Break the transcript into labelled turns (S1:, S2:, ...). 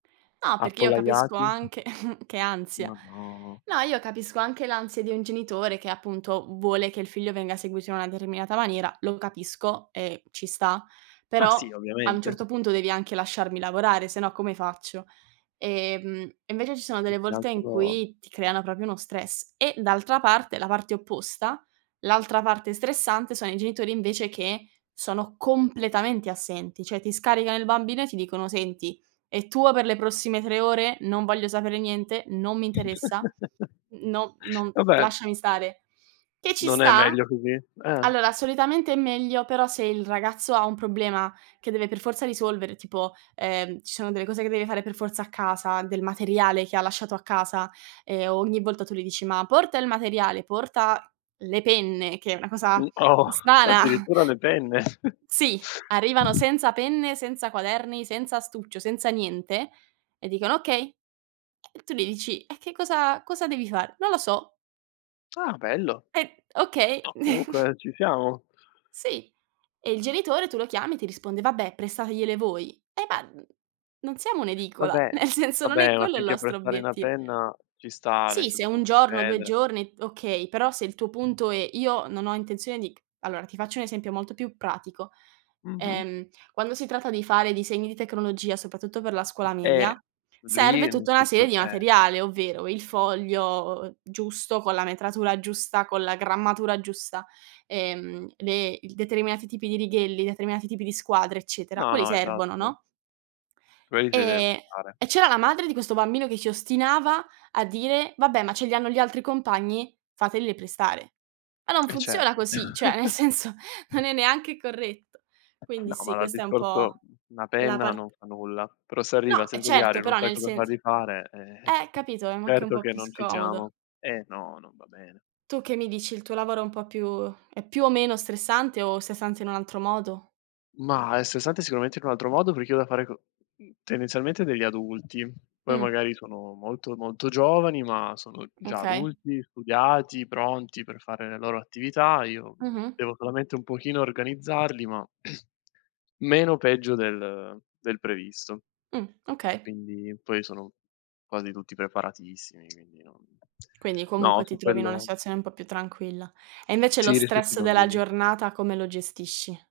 S1: No, perché io capisco
S2: Appollaiati.
S1: anche che ansia.
S2: Ma no.
S1: No, io capisco anche l'ansia di un genitore che appunto, vuole che il figlio venga seguito in una determinata maniera, lo capisco e ci sta;
S2: Ma
S1: però
S2: sì,
S1: a un
S2: ovviamente.
S1: certo punto devi anche lasciarmi lavorare, se no, come faccio? Ehm, e invece ci sono
S2: Più
S1: delle
S2: che
S1: volte in
S2: altro
S1: cui ti creano proprio uno stress. E d'altra parte, la parte opposta, l'altra parte stressante sono i genitori invece che sono completamente assenti, cioè ti scaricano il bambino e ti dicono: "Senti, è tuo per le prossime 3 ore. Non voglio sapere niente, non mi interessa, no non
S2: Vabbè
S1: lasciami stare." Che ci
S2: non è
S1: sta.
S2: meglio così? Eh.
S1: Allora solitamente è meglio, però se il ragazzo ha un problema che deve per forza risolvere tipo, ehm, ci sono delle cose che deve fare per forza a casa, del materiale che ha lasciato a casa, e ogni volta tu gli dici: "Ma porta il materiale, porta le penne", che è una cosa
S2: Un po'
S1: strana.
S2: addirittura le penne.
S1: Sì, arrivano senza penne, senza quaderni, senza astuccio, senza niente e dicono: "Okay." E tu gli dici: "E che cosa cosa devi fare?" "Non lo so."
S2: Ah, bello.
S1: E okay.
S2: No, comunque non ci siamo.
S1: Sì. E il genitore tu lo chiami e ti risponde: "Vabbè, prestategliele voi." Eh, ma non siamo un'edicola,
S2: Vabbè,
S1: nel senso non è
S2: vabbè, ma
S1: quello il
S2: finché è
S1: nostro
S2: prestare una
S1: obietti
S2: penna ci sta, nel
S1: Sì, se
S2: senso può
S1: 1 giorno, 2
S2: succedere.
S1: giorni, okay, però se il tuo punto è: "Io non ho intenzione di c" allora, ti faccio un esempio molto più pratico.
S2: Mh-mh.
S1: Ehm, quando si tratta di fare disegni di tecnologia, soprattutto per la scuola
S2: Eh,
S1: media,
S2: lì
S1: serve
S2: non
S1: tutta una
S2: ci so
S1: serie di
S2: eh.
S1: materiale, ovvero il foglio giusto con la metratura giusta, con la grammatura giusta, ehm, le il determinati tipi di righelli, determinati tipi di squadre eccetera,
S2: No,
S1: quelli
S2: no.
S1: servono,
S2: Esatto.
S1: no?
S2: Quelli se li devi
S1: Ehm,
S2: portare.
S1: e c'era la madre di questo bambino che ci ostinava a dire: "Vabbè, ma ce li hanno gli altri compagni, fatele prestare." Ma non
S2: Eh,
S1: funziona
S2: certo.
S1: così, cioè nel senso, non è neanche corretto. Quindi
S2: No, ma
S1: sì,
S2: allora il
S1: questa è un
S2: discorso
S1: po'
S2: mhmm, una
S1: la
S2: penna
S1: part
S2: non fa nulla. Però se
S1: No,
S2: arriva
S1: eh
S2: senza
S1: certo,
S2: diario, non
S1: però
S2: sai
S1: nel
S2: cosa
S1: sens
S2: fargli fare, eh-eh-eh.
S1: eh, capito, ma è anche un
S2: Certo
S1: po'
S2: che
S1: più
S2: non ci
S1: scomodo.
S2: siamo. Eh, no, non va bene.
S1: Tu che mi dici? Il tuo lavoro è un po' più è più o meno stressante, o stressante in un altro modo?
S2: Mah, è stressante sicuramente in un altro modo, perché io ho da fare co mhmm, tendenzialmente degli adulti. Poi
S1: Mh.
S2: magari sono molto, molto giovani ma sono già
S1: Okay.
S2: adulti, studiati, pronti per fare le loro attività. Io, mhmm,
S1: Mh-mh.
S2: devo solamente un pochino organizzarli ma meno peggio del del previsto.
S1: Mh. Okay.
S2: Quindi poi sono quasi tutti preparatissimi, quindi non
S1: Quindi,
S2: no
S1: comunque
S2: su
S1: ti trovi in una
S2: quello
S1: situazione un po' più tranquilla. E invece lo
S2: Sì rispetto ai
S1: stress della
S2: bambini, sì.
S1: giornata come lo gestisci?